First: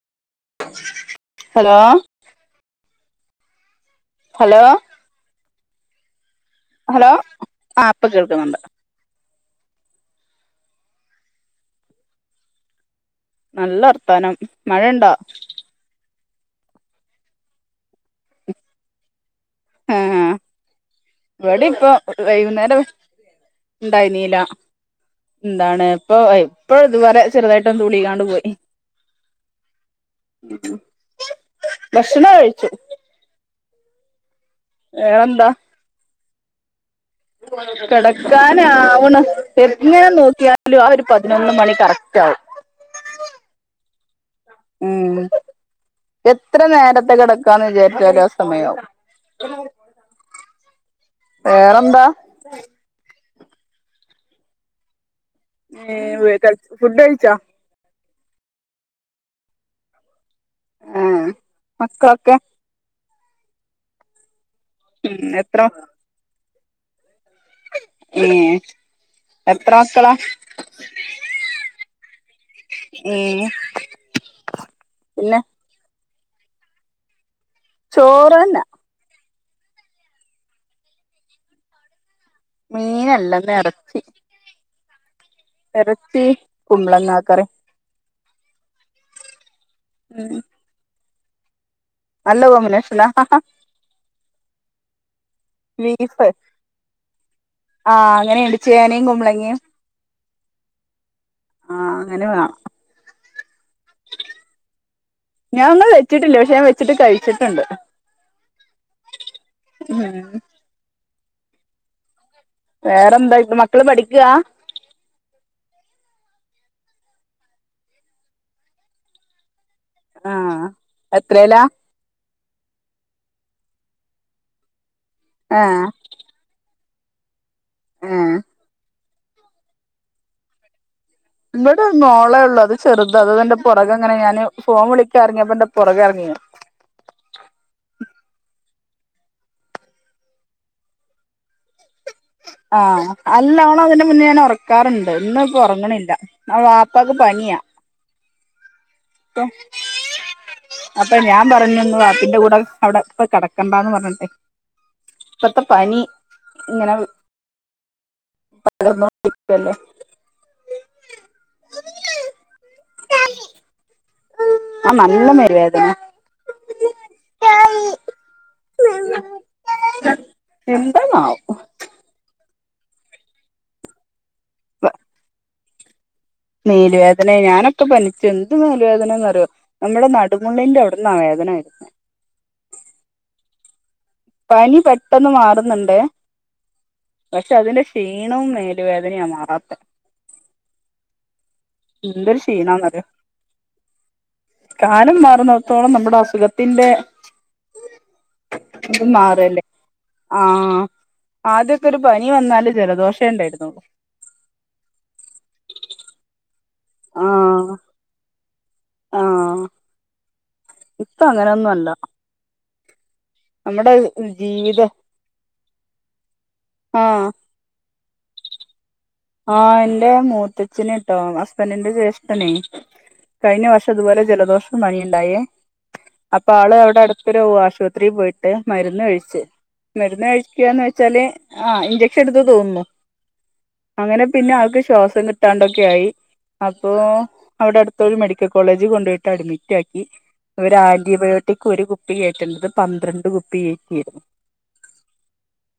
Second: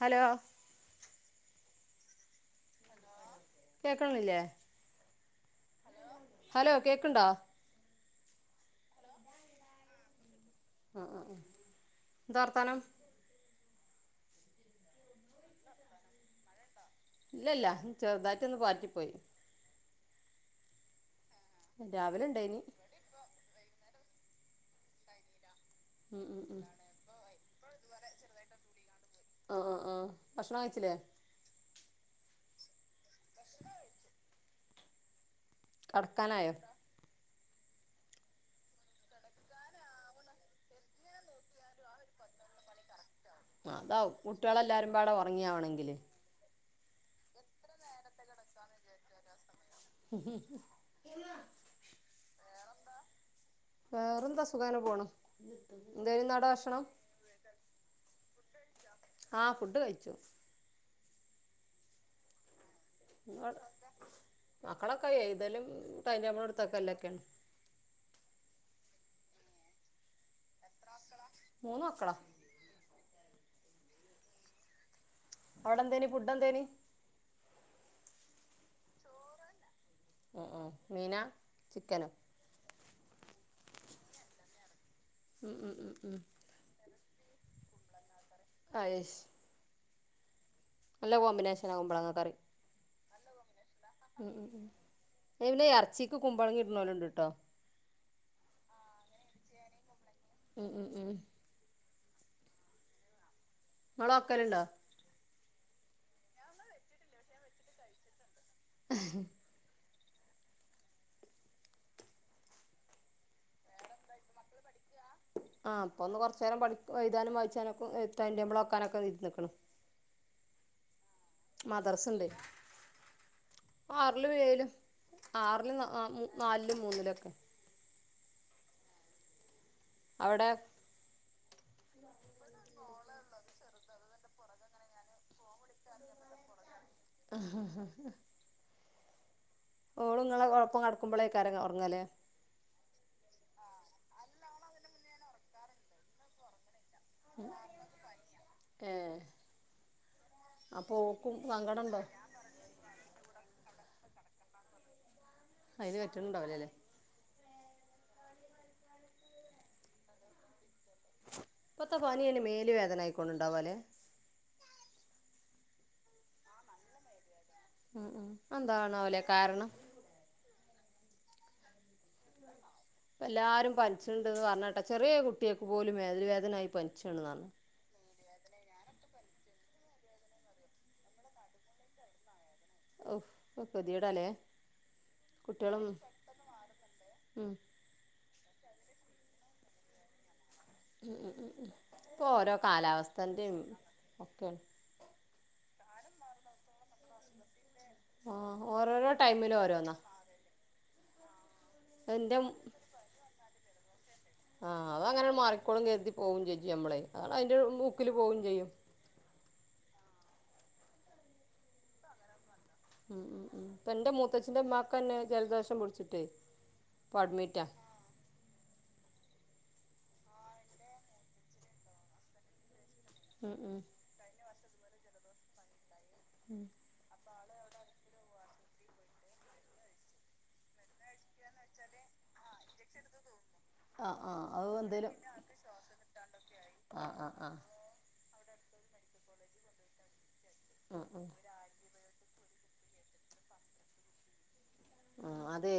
Hello hello കേക്ക് ണില്ലേ hello hello കേക്ക്ണ്ടോ ആ ഇപ്പ കേൾക്ക്ന്ന്ണ്ട് ആ ആ ആ എന്താ വർത്താനം നല്ലവർത്താനം മഴ ഇണ്ടാ ഇല്ലില്ല ചെറുതായിട്ട് ഒന്ന് പാറ്റി പോയി ആഹ് ഹാ എവിടെ ഇപ്പൊ രാവിലെ ഉണ്ടായിനി വൈകുന്നേരം ഇണ്ടായ്ന്നീല എന്താണ് ഇപ്പൊ ഉം ഉം ഉം ഇപ്പോ ഇതുവരെ ചെറുതായിട്ട് തൂളീക്കാണ്ട് പോയി ആ ആ ആ ഭക്ഷണ കഴിച്ചില്ലേ ഭക്ഷണ കഴിച്ചു [unintelligible] വേറെന്താ കെടക്കാനായോ [inaudible] കെടക്കാനാവ്ണു എങ്ങനെ നോക്കിയാലും ആ ഒരു പതിനൊന്ന് മണി കറക്റ്റാവും ആഹ് അതാവും കുട്ടികളൾെല്ലാരും പാടെ ഉം ഉറങ്ങിയാാവണെങ്കില് എത്ര നേരത്തെ കിടക്കാന്ന് വിചാരിച്ചൊക്കെ ആഹ് സമയമാവും [unintelligible] വേറെന്താ [unintelligible] വേറെന്താ സുഖന പോകണം എന്തായാലും നട ഭക്ഷണം കഴച്ച ആഹ് ഫുഡ് കഴിച്ചു ആഹ് മക്കളൊക്കെ വട മക്കളൊക്കെ ഉം ഏതലും എത്ര ടൈം ടേബള് എടുത്തക്കെല്ലക്കണ്ട് ഏ എത്ര മക്കളാ മൂന്ന് മക്കളാ ഏഹ് പിന്ന അവിടെ എന്തനി ഫുഡെന്തേന് ചോറന്ന ഉം ഉം മീനാ ചിക്കനാ മീനല്ലാ ഇന്നെറച്ചി ഉം ഉം ഉം ഉം ഇറച്ചി കുമ്പളങ്ങ ആക്കറി ആയസ് ഉം നല്ല കോമ്പിനേഷനാവുമ്പോള അല്ലകോമ്പിനേശനാ [unintelligible] ഉം ഉം ഉം പിന്നെ ഇറച്ചിക്ക് ബീഫ് കുമ്പളങ്ങടുന്നവര് ആണ്ട് ട്ടോ ആഹ് അങ്ങനെയുണ്ട് ചേനയും കുമ്പളങ്ങയും ഉം ഉം ഉം ആഹ് അങ്ങനെ വേണം നിങ്ങളെ ആക്കലുണ്ടോ ഞാൻ നിങ്ങൾ വെച്ചിട്ടില്ല പക്ഷെ ഞാൻ വെച്ചിട്ട് കഴിച്ചിട്ടുണ്ട് [unintelligible] ഉം വേറെന്താ മക്കള് പഠിക്കാ [unintelligible] പഠിക്ക ആ അപ്പൾ ഒന്ന് കുറച്ച് നേരം പഠി എഴുതാനും വായിച്ചാനൊക്കെ എഹ് ടൈംടേബള്ളാക്കാനൊക്കെ ഇതി നിൽക്കണ് ആഹ് എത്രല്ലാ [unintelligible] ഇപ്പ ആറിലും ഏഴിലും അറില് ആഹ് [unintelligible] നാലിലും മൂന്നിലൊക്കെ ആഹ് അവിടെ ഇവിടെ മോളെ ഉള്ളൂ. അത് ചെറുതാ അത് എന്റെ പുറകെ ഇങ്ങനെ ഞാന് ഫോൺ വിളിക്കാ ഇറങ്ങിയപ്പം എന്റെ പുറകെ ഇറങ്ങി [inaudible] ഓള് നിങ്ങളെ ഒപ്പം കടക്കുമ്പേകാരം ഉറങ്ങല്ലേ. ആഹ് അല്ല ഓളെ അതിന്റെ മുന്നേ ഞാൻ ഉറക്കാറുണ്ട്. ഇന്ന് പ്പൊ ഉറങ്ങണില്ല അ വാപ്പക്ക് പനിയാ. ഏ അപ്പം അപ്പൊ ഞാൻ പറഞ്ഞു ഒന്നു സങ്കടണ്ടോ വാപ്പിന്റെ കൂടെ. അവിടെ ഇപ്പ കിടക്കണ്ടാന്ന് പറഞ്ഞട്ടെ ഇപ്പത്തെ അയിന് പനി പറ്റ്ണ്ടാവൂലല്ലേ ഇങ്ങനെ. [unintelligible] ഇപ്പഴത്തെ പനിയതിന് മേൽ വേദന ആയി കൊണ്ടുണ്ടാവല്ലേ. ആ നല്ല മേല് വേദന. ഉം ഉം എന്താണാവലേ കാരണം. എന്താണാവോ. എല്ലാരും പനിച്ചിണ്ട്ന്ന് പറഞ്ഞട്ടാ ചെറിയ കുട്ടിയൊക്ക് പോലും മേല് വേ മേല് വേദന ഞാനും. പനിച്ച് എന്ത് മേല് വേദന എന്നറിയോ നമ്മുടെ നടുമുള്ളിന്റെ അവിടന്നാ വേദന വരുന്നെ. ഔ ഒക്കെ ഗതികേടാല്ലേ പനി പെട്ടെന്ന് കുട്ടികളും മാറുന്നുണ്ടേ. ഉം പക്ഷെ അതിന്റെ ക്ഷീണവും മേലു വേദനയും ആണ് മാറാത്ത. ഉ ഉം ഉം ഇപ്പോ എന്തൊരു ഓരോ ക്ഷീണാന്നറിയോ കാലാവസ്ഥന്റെ ഒക്കെ. കാലം മാറുന്നിടത്തോളം നമ്മുടെ അസുഖത്തിന്റെ ആ ഇത് ഓരോരോ ടൈമിലും മാറല്ലേ ഓരോന്നാ. ആഹ് ആദ്യാക്കെ ഒരു പനി എന്റെ വന്നാല് ജലദോഷം ഉണ്ടായിരുന്നു. ആ അത് അങ്ങനെ മാറിക്കോളും കരുതി പോകും ചെയ്യും നമ്മള്. അതാണ് അതിന്റെ ആഹ് മൂക്കില് പോവും ചെയ്യും. ആഹ് ഇപ്പ അങ്ങനെയൊന്നും അല്ല. ഉം ഉ ഉ നമ്മുടെ എന്റെ മൂത്തച്ഛന്റെ ജീവിത ഉമാക്ക് തന്നെ ജലദോഷം പിടിച്ചിട്ട് ഇപ്പ ആഹ് അഡ്മിറ്റാ. ആ എന്റെ മൂത്തച്ഛനെട്ടോ ഹസ്ബൻഡിന്റെ ജ്യേഷ്ഠനെ. ഉം കഴിഞ്ഞ ഉം വർഷം ഇതുപോലെ ജലദോഷം പനിയുണ്ടായേ അപ്പൊ ഉം ആള് അവിടെ അടു- ത്തൊരു ആശുപത്രിയിൽ പോയിട്ട് മരുന്ന് കഴിച്ചു. മരുന്ന് കഴിക്കുക എന്ന് വെച്ചാല് ആ ഇഞ്ചക്ഷൻ എടുത്തു തോന്നുന്നു. [inaudible] ആഹ് അങ്ങനെ ആഹ് പിന്നെ അത് അൾക്ക് എന്തേലും ശ്വാസം കിട്ടാണ്ടൊക്കെ ആയി അപ്പോ ആഹ് ആഹ് ആഹ് അവിടെടു ത്തൊരു മെഡിക്കൽ കോളേജിൽ കൊണ്ട് പോയിട്ട് അഡ്മിറ്റ് ആക്കി. അവര് ഉം ഉം ആന്റിബയോട്ടിക് ഒരു കുപ്പി കയറ്റേണ്ടത് പന്ത്രണ്ട് കുപ്പി കയറ്റിയിരുന്നു. ആ അതെ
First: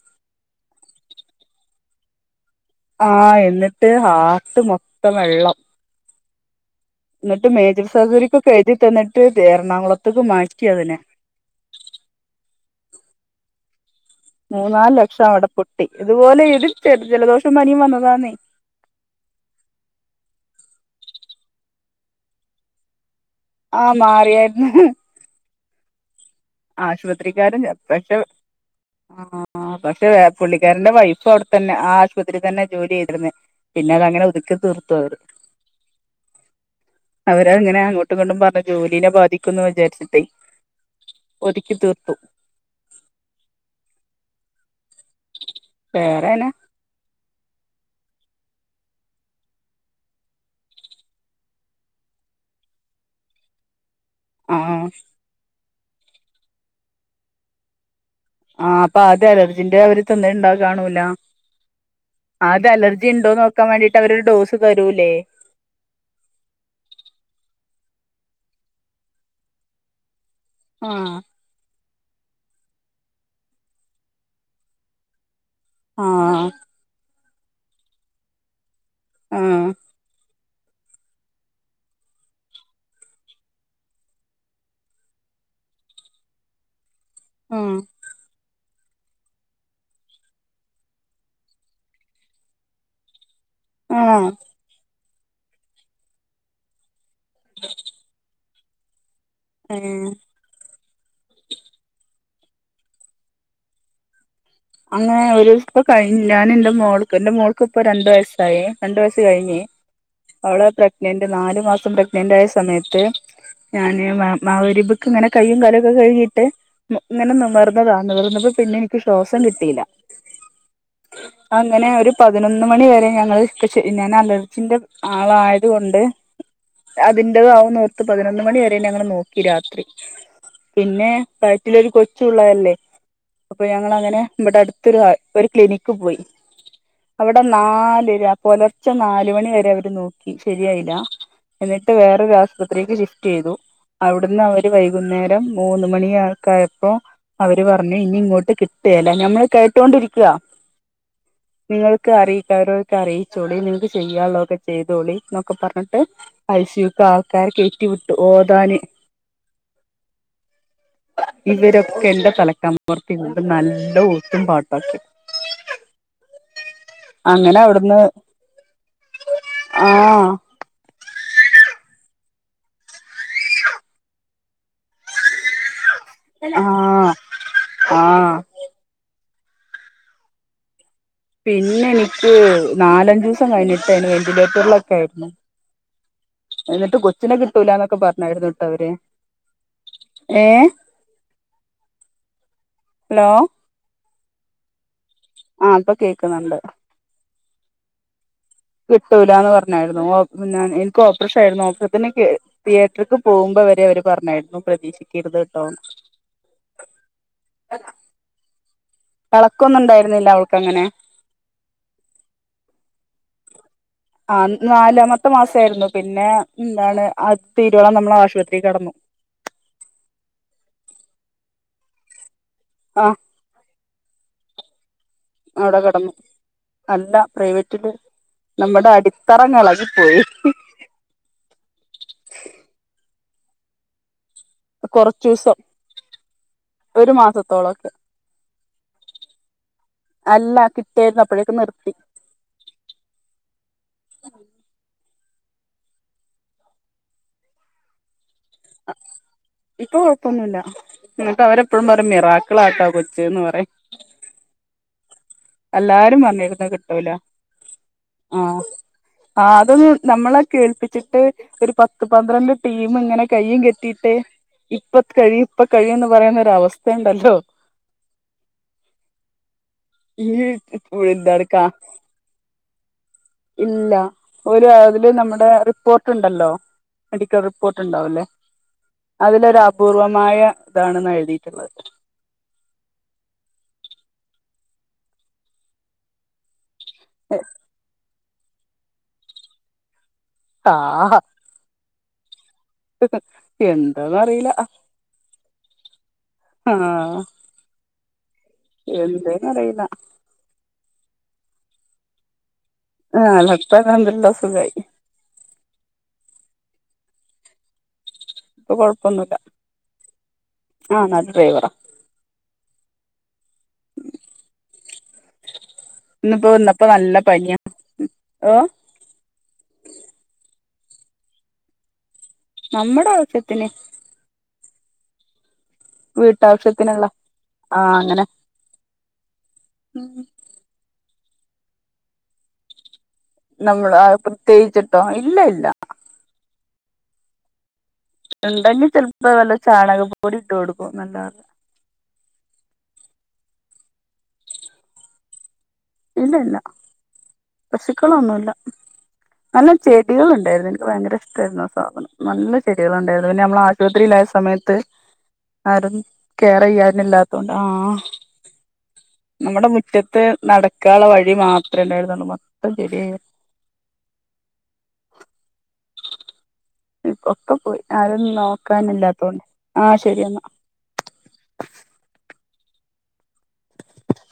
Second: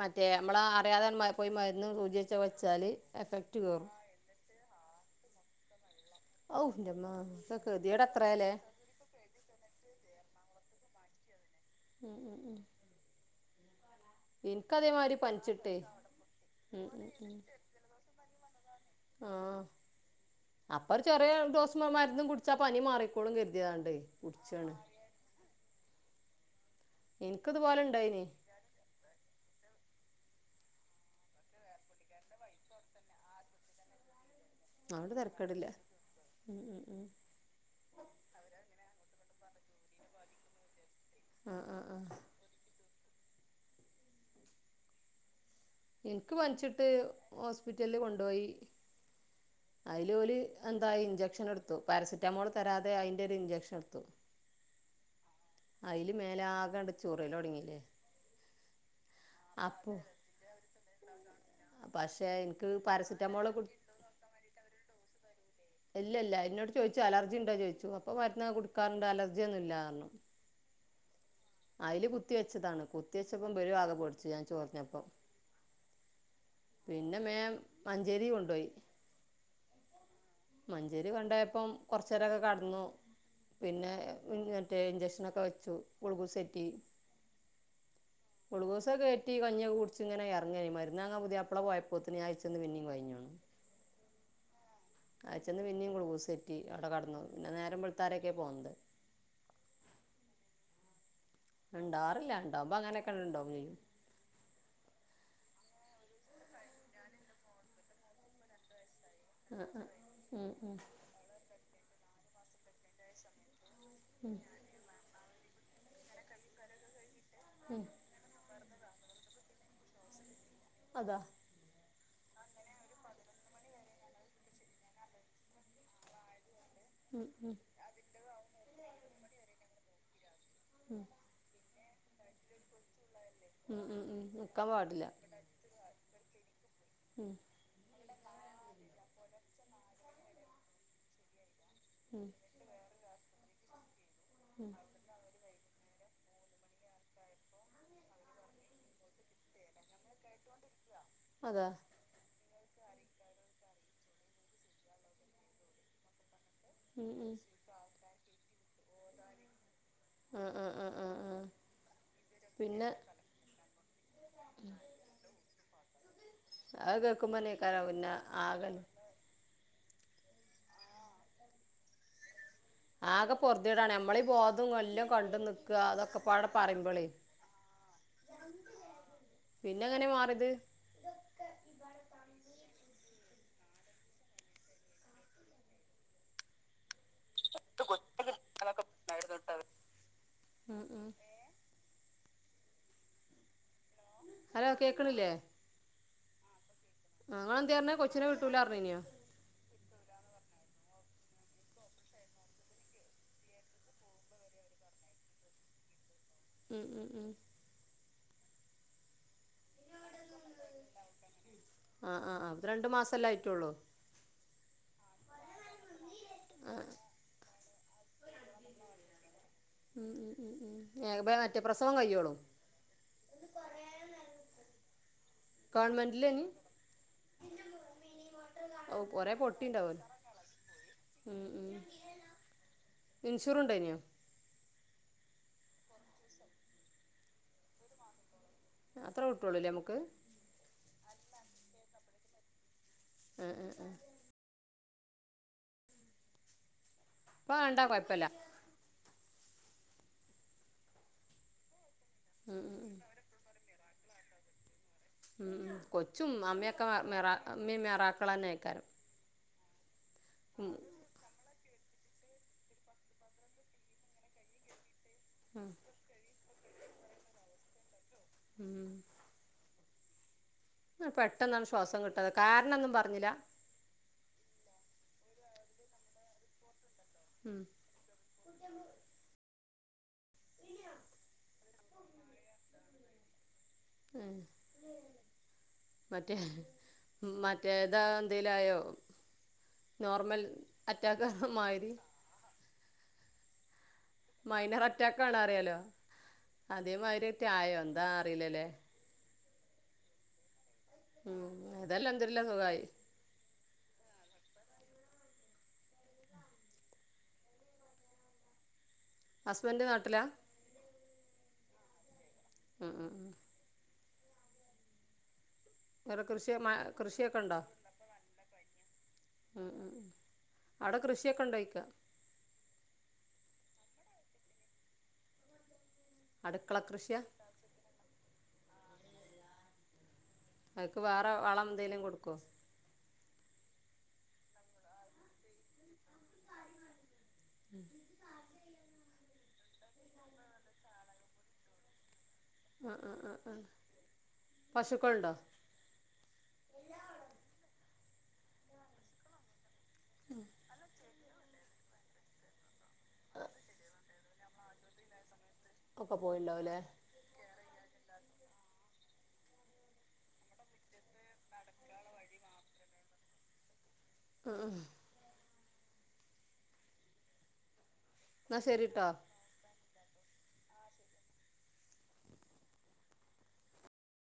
മറ്റേ നമ്മള് അറിയാതണ്ട് പോയി മരുന്ന് സൂചി. കുത്തി വച്ചാല്. ആ എന്നിട്ട് ഹാർട്ട് മൊത്തം വെള്ളം. ഹൗ എന്റെ മ്മാ എന്നിട്ട് മേജർ സർജറിക്കൊക്കെ എഴുതി തന്നിട്ട് എറണാകുളത്തേക്ക് മാറ്റി അതിനെ. ഉം ഉം ഉം മൂന്നാല് എനിക്കതേമാതിരി ലക്ഷം അവിടെ പനിച്ചിട്ടേ പൊട്ടി ഇതുപോലെ ഇത് ഉം ജെ ഉം ജലദോഷം പനിയും വന്നതാന്നെ. ആഹ് അപ്പ ഒരു ചെറിയ ഡോസ് മരുന്നും കുടിച്ചാ പനി മാറിക്കോളും കരുതി അറിയാണ്ട് ആഹ് മാറിയായിരുന്നു കുടിച്ചാണ്. ആശുപത്രിക്കാരല്ല എനിക്കിതുപോലെ പെട്ടു ഉണ്ടായിനി ആഹ് ആ പക്ഷേ പുള്ളിക്കാരന്റെ വൈഫ് അവിടെത്തന്നെ ആ ആശുപത്രി തന്നെ ജോലി ചെയ്തിരുന്നെ. പിന്നെ അത് അങ്ങനെ ഒതുക്ക്. അതുകൊണ്ട് തരക്കേടില്ല ഉം ഉം ഉം അവര് ഇങ്ങനെ അങ്ങോട്ടും ഇങ്ങോണ്ടും പറഞ്ഞ് ജോലീനെ ബാധിക്കും എന്ന് വിചാരിച്ചിട്ട്. ആ ഒതുക്കി ആ ആ തീർത്തു. എൻക്ക് വേറെനെ പൻച്ച്ട്ട് ഹോസ്പിറ്റല് കൊണ്ടോയി അയ്ല് ഓല് എന്താ ഇഞ്ചെക്ഷൻ എടുത്തു പാരസിറ്റമോള് തരാതെ അയ്ന്റെ ഒരു ഇഞ്ചെക്ഷൻ എടുത്തു ആഹ് അയ്ല് മേലാകെ ആണ്ട് ചൊറിയലോടങ്ങില്ലേ ആഹ് അപ്പ അതാ അലർജിന്റെ അവര് തന്നെ ഇൻണ്ടായി കാണൂല പക്ഷേ അത് എനിക്ക് അലർജി ഉണ്ടോ പാരസെറ്റമോൾ കൊടു നോക്കാവാണ്ടിട്ട് അവരൊരു ഡോസ് തരൂല്ലേ ഇല്ല ഇല്ല എന്നോട് ചോയ്ച്ചു അലർജി ഉണ്ടോ ചോയ്ച്ചു അപ്പൊ മരുന്ന കൊടുക്കാറുണ്ട് അലർജിയൊന്നു ഇല്ലാറാഞ്ഞു ആഹ് അയ്ല് കുത്തി വെച്ചതാണ് കുത്തി വെച്ചപ്പം ഇബലും ആകെ പേടിച്ച് ഞാൻ ചൊർഞ്ഞപ്പം ആഹ് പിന്നെ മേം മഞ്ചേരി കൊണ്ടോയി ആഹ് മഞ്ചേരി കൊണ്ടയപ്പം കുറചെരൊക്കെ കടന്നു പിന്നെ മറ്റേ ഇഞ്ചെക്ഷനൊക്കെ വെച്ചു ഗുൾഗോസേറ്റി ആഹ് ഗുൾഗോസൊക്കെ കേറ്റി കഞ്ഞിയൊക്കെ കുടിച്ച് ഇങ്ങനെ എറങ്ങേനി മരുന്നാങ്ങാൻ പുതിയാ പ്ലള പോയപ്പോത്തിന് ഞാൻ അയച്ചന്ന് പിന്നേം കൊയഞ്ഞ്ണ് ആഹ് അയ്ച്ചെന്ന് പിന്നേം ഗുളുഗുസെറ്റി അടെ കടന്നു പിന്നെ നേരം ബെൾത്താരേക്കെ പോന്നത് ആഹ് ഇണ്ടാറില്ലാ ഇണ്ടാവുമ്പോ അങ്ങനെക്കെ ഇണ്ടാവും ചെയ്യും അങ്ങനെ ഒരു ഇപ്പ കഴിഞ്ഞു ഞാനെന്റെ മോൾക്ക് എന്റെമോൾക്ക് ഇപ്പോ രണ്ട് വയസ്സായെ രണ്ടു വയസ്സ് കഴിഞ്ഞെ ആ ആ ഉം അവള് ഉം പ്രഗ്നന്റ് നാലു മാസം പ്രഗ്നന്റ് ആയ സമയത്ത് ഞാന് മാ മാഗ്രിബ്ക്ക് ഇങ്ങനെ കയും കാലൊക്കെ കഴുകിട്ട് ഇങ്ങനെ നിവർന്നതാ നിർന്നപ്പം പിന്നെ എനിക്ക് ശ്വാസം കിട്ടീല്ല അതാ അങ്ങനെ ഒരു പതിനൊന്ന് മണി വരെ ഞങ്ങള് ക്ച്ച് ഞാന് അലർജിന്റെ ആളായത് കൊണ്ട് ഉം ഉം അതിന്റെതാവും ന്നോർത്ത് പതിനൊന്ന് മണി വരെ ഞങ്ങള് നോക്കി രാത്രി ഉം പിന്നെ വയറ്റിലൊരു കൊച്ചുള്ളതല്ലേ അപ്പൊ ഉം ഉം ഞങ്ങളങ്ങനെ ഉം ഇവിടെ നിൽക്കാൻ അടുത്തൊരു പാടില്ല ഒരു ക്ലിനിക്ക് പോയി ഉം അവിടന്ന് നാലര പുലർച്ചെ നാല്മണി വരെ അവര് നോക്കി ശരിയായില്ല എന്നിട്ട് ഉം വേറൊരു ആശുപത്രിക്ക് ഷിഫ്റ്റ് ചെയ്തു അവിടുന്ന് അവര് വൈക് വൈകുന്നേരം മൂന്ന് മണിയക്കായപ്പോ അവര് പറഞ്ഞു ഇനി ഇങ്ങോട്ട് കിട്ട്യേല്ല ഞമ്മള് കേട്ടൊണ്ടിരിക്ക അതാ നിങ്ങള് ക്ക് അറിയിക്കാള്ളൊക്കെ അറിയിച്ചോളി നിങ്ങൾക്ക് ചെയ്യാള്ളൊക്കെ ചെയ്തോളി ന്നൊക്കെ പറഞ്ഞ്ട്ട് ഐസിയുക്ക് ഉം ഉം ആൾക്കാരെ കേറ്റി വിട്ടു ഓതാന് ആ ആ ആ ആ ആ ഇവരൊക്കെന്റെ പിന്നെ തലക്കാപൊർത്ത് ഇരിന്ന്ട്ട് നല്ല ഓത്തും പാട്ടൊക്കെ അയ് കേക്കുമ്പോന്നെക്കാരും പിന്നെ ആക ആഹ ആഹ ആകെ പൊർത്യേടാണ് നമ്മളീ ബോധം എല്ലും കണ്ടും നിക്കാ അതൊക്കെ ഒക്കപ്പാട പറിമ്പളേ ആഹ് ആഹ് പിന്നെങ്ങനെ മാറിയത് പിന്നെ എനിക്ക് നാലഞ്ചൂസം കഴിഞ്ഞിട്ടെനി വെന്റിലേറ്ററിലൊക്കെനു എന്നിട്ട് കൊച്ചിനെ കിട്ടൂലന്നൊക്കെ പറഞ്ഞാരുന്ന് ട്ടോ അവര് ഉം ഉം ഹലോ ഹലോ കേക്ക്ണില്ലേ ആഹ് ഇപ്പൊ കേക്കുന്നുണ്ട് ആ ഇങ്ങളെന്തേ പർഞ്ഞേ കൊച്ചിനെ കി കിട്ടൂലാന്ന് പർഞ്ഞായിരുന്നു ഓ പിന്നാ ഇൻക്ക് ഓപ്രെഷേയിരുന്നു ഓപ്പറഷെനിക്കെ തിയേറ്റർക്ക് പോമ്പൊ വരെ അവര് പറഞ്ഞായിരുന്നു പ്രതീക്ഷിക്കര്ത് ട്ടോന്ന് ഉം ഉം ഉം ഇളക്കൊന്നും ഉണ്ടായിരുന്നില്ല അവൾക്ക് അങ്ങനെ ആഹ് ആഹ് ആഹ് ഇത് രണ്ട് മാസല്ലേ ആയിട്ടുള്ളൂ ആ നാലാമത്തെ മാസ ആയിരുന്നു പിന്നെ എന്താണ് അത്‌ തീരുവോളം നമ്മള് ആശുപത്രി കിടന്നു ഉം ഉം ഉം ഉം ഏ മറ്റേ പ്രസവം കഴിയോളും ആഹ അവിടെ കിടന്നു ഗവൺമെന്റിലേഞ്ഞി അല്ല പ്രൈവറ്റില് നമ്മുടെ ഔ കൊറേ അടിത്തറ അങ്ങ് എളകി പൊട്ടിണ്ടാവല്ലോ പോയി ഉം ഉം ഇൻഷൂറു ഉണ്ടായിനോ കുറച്ചൂസം ഒരു മാസത്തോളൊക്കെ അത്ര കിട്ടൊള്ളൂല്ലേ നമുക്ക് അല്ല കിട്ടിയേരുന്നു അപ്പഴേക്കും നിർത്തി ആഹ് ആഹ് ആഹ ഇപ്പ കണ്ടാ കുഴപ്പമില്ല ഇപ്പൊ കൊഴപ്പൊന്നുല്ല എന്നിട്ട് അവരെപ്പഴും പറയും ഉം ഉം മിറാക്കളാട്ടാ ഉം കൊച്ചെന്ന് പറയും എല്ലാരും കൊച്ചും പറഞ്ഞിരുന്നു അമ്മയൊക്കെ കിട്ടൂല മറാ ഇമ്മേം മെറാക്കളന്നെ ആക്കരം ആ അതൊന്നും നമ്മളെ കേൾപ്പി വച്ചിട്ട് ഒരു പത്ത് പന്ത്രണ്ട് ടീം ഇങ്ങനെ കയ്യും കെട്ടീട്ട് ഇപ്പ കഴിയും ഇപ്പ ഉം കഴിയും ന്ന് പറയുന്നൊരവസ്ഥ ഉണ്ടല്ലോ ഉം ഈ എന്താണ് പെട്ടെന്നണ്ട് ശ്വാസം കിട്ടാതെ കാരണം ഒന്നും പറഞ്ഞില്ല ഇല്ല ഓല് അതില് നമ്മുടെ റിപ്പോർട്ട് ഇണ്ടല്ലോ മെഡിക്കൽ ഉം റിപ്പോർട്ട് ഉണ്ടാവും ല്ലേ അതിലൊരു അപൂർവമായ ഇതാണ്ന്നാ എഴുതിയിട്ടുള്ളത് ഏഹ് മറ്റേ മറ്റേ ഇതാ എന്തേലായോ നോർമൽ അറ്റാക്ക് മാരി എന്താന്ന് അറിയില റ്റാക്കാണ അറിയാലോ അതേ മാരി ഏറ്റ ആയോ എന്താ അറിയില്ല ല്ലേ എന്തേന്ന് അറീല്ല ഉം അതെല്ലാം എന്തരില്ല സുഖമായി ആഹ [unintelligible] സുഖായി ഇപ്പൊ കൊഴപ്പൊന്നുല്ല ഹസ്ബൻഡ് നാട്ടിലാ ആഹ നാട്ടില് ഡ്രൈവറാ ആഹ് ആ ആഹ ഉം വേറെ കൃഷി മ നല്ല കൃഷിയൊക്കെ പനിയാ ഉണ്ടോ ഓഹ് ഉം ഉം ഉം അവിടെ കൃഷിയൊക്കെ ഇണ്ടോയിക്ക നമ്മുടെ ആവശ്യത്തിന് അടുക്കള വീട്ടാവശ്യത്തിനുള്ള കൃഷിയാ ആ അങ്ങനെ ഉം അത്ക്ക് വേറെ വളം എന്തെങ്കലിലും കൊടുക്കോ നമ്മൾ പ്രത്യേകിച്ചിട്ടോ ഇല്ല ഇല്ല ഉം ഉണ്ടെങ്കിൽ ചെലപ്പോ വല്ല ചാണകം പൊടി ഇട്ട് കൊടുക്കും നല്ലാല്ല ആഹ് ആഹ് ആഹ് ആഹ് പശുക്കള ഉണ്ടോ ഇല്ല ഇല്ല പശുക്കളൊന്നുമല്ല നല്ല ചെടികള ഉണ്ടായിരുന്നു എനിക്ക് ഭയങ്കര ഇഷ്ടമായിരുന്നു ആഹ് സാധനം നല്ല ചെടികൾ ഉണ്ടായിരുന്നു പിന്നെ നമ്മൾ ആശുപത്രിയിലായ സമയത്ത് ആരും ഒക്കെ പോയിണ്ടാവും കേയറ് അല്ലേ ചെയ്യാനില്ലാ ആഹ് നമ്മുടെ മുറ്റത്ത് നട മക്കള വഴി മാത്രമേ ഉണ്ടായിരുന്നുള്ളൂ മൊത്തം ചെടിയ ആഹ് ആഹ് ഇക്കൊക്കെ പോയി ആരൊന്നും എന്നാൽ ശരി കേട്ടോ നോക്കാനില്ലാത്തോണ്ടെ ആഹ് ശരിയെന്നാ